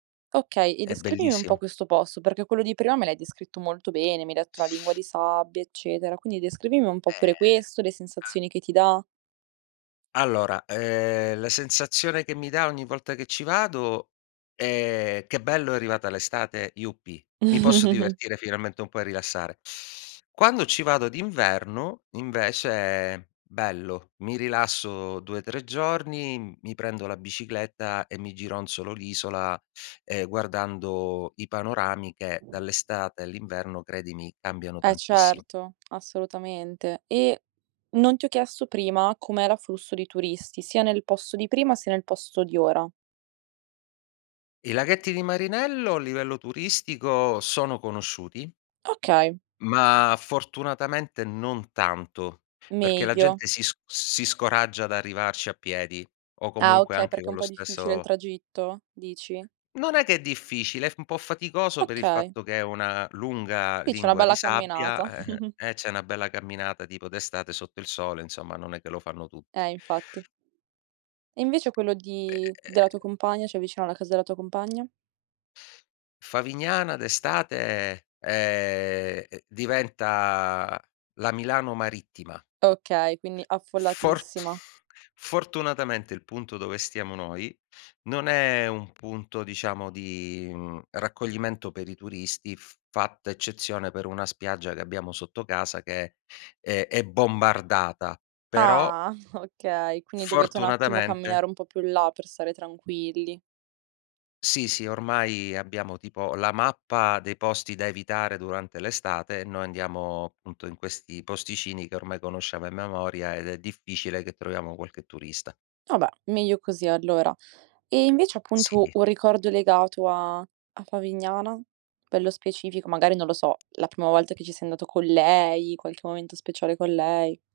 Okay, e È descrivimi un po' bellissimo. questo posto, perché quello di prima me l'hai descritto molto bene, mi hai detto la lingua di sabbia, eccetera. Quindi descrivimi un po' pure Ehm, questo, le ma sensazioni che ti dà. Allora, ehm, la sensazione che mi dà ogni volta che ci vado è: "Che bello è arrivata l'estate, yuppi. Mi posso divertire finalmente e un po' e rilassare." Quando ci vado d'inverno invece bello, mi rilasso 2, 3 giorni, mi prendo la bicicletta e mi gironsolo l'isola, ehm, guardando i panorami che dall'estate all'inverno, credimi, cambiano Eh tantissimo. certo, assolutamente. E, non ti ho chiesto prima com'e l'afflusso di turisti, sia nel posto di prima sia nel posto di ora. I laghetti di Marinello a livello turistico sono conosciuti Okay. ma fortunatamente non tanto, perché la Meglio. gente si sc si scoraggia ad arrivarci a piedi o Ah comunque okay, anche perché è un con lo po' difficile il stesso tragitto? Dici? Non è che è difficile, è f un po' faticoso per il Okay. fatto che è una lunga Qui c'è una lingua di bella sabbia camminata. e e eh c'è una bella camminata tipo d'estate sotto il sole, insomma, non è che lo fanno tutti. Eh infatti. E invece quello Beh. di della tua compagna, cioè vicino alla casa della tua compagna? Favignana d'estate, ehm, diventa la Milano marittima. Okay, quindi Fortu affollatissima. fortunatamente il punto dove stiamo noi non è un punto diciamo di, mhmm, raccoglimento per i turisti, f fatta eccezione per una spiaggia che abbiamo sotto casa che è è bombardata, però Ah, okay, quindi dovete un attimo fortunatamente camminare un po' più in là per stare tranquilli. Sì, sì, ormai abbiamo tipo la mappa dei posti da evitare durante l'estate e noi andiamo appunto in questi posticini che ormai conosciamo a memoria ed è difficile che troviamo qualche turista. Vabbè, meglio così allora. Ehm, invece appunto Sì. un ricordo legato a a Favignana? Pe lo specifico magari non lo so, la prima volta che ci sei andato con lei, qualche momento speciale con lei.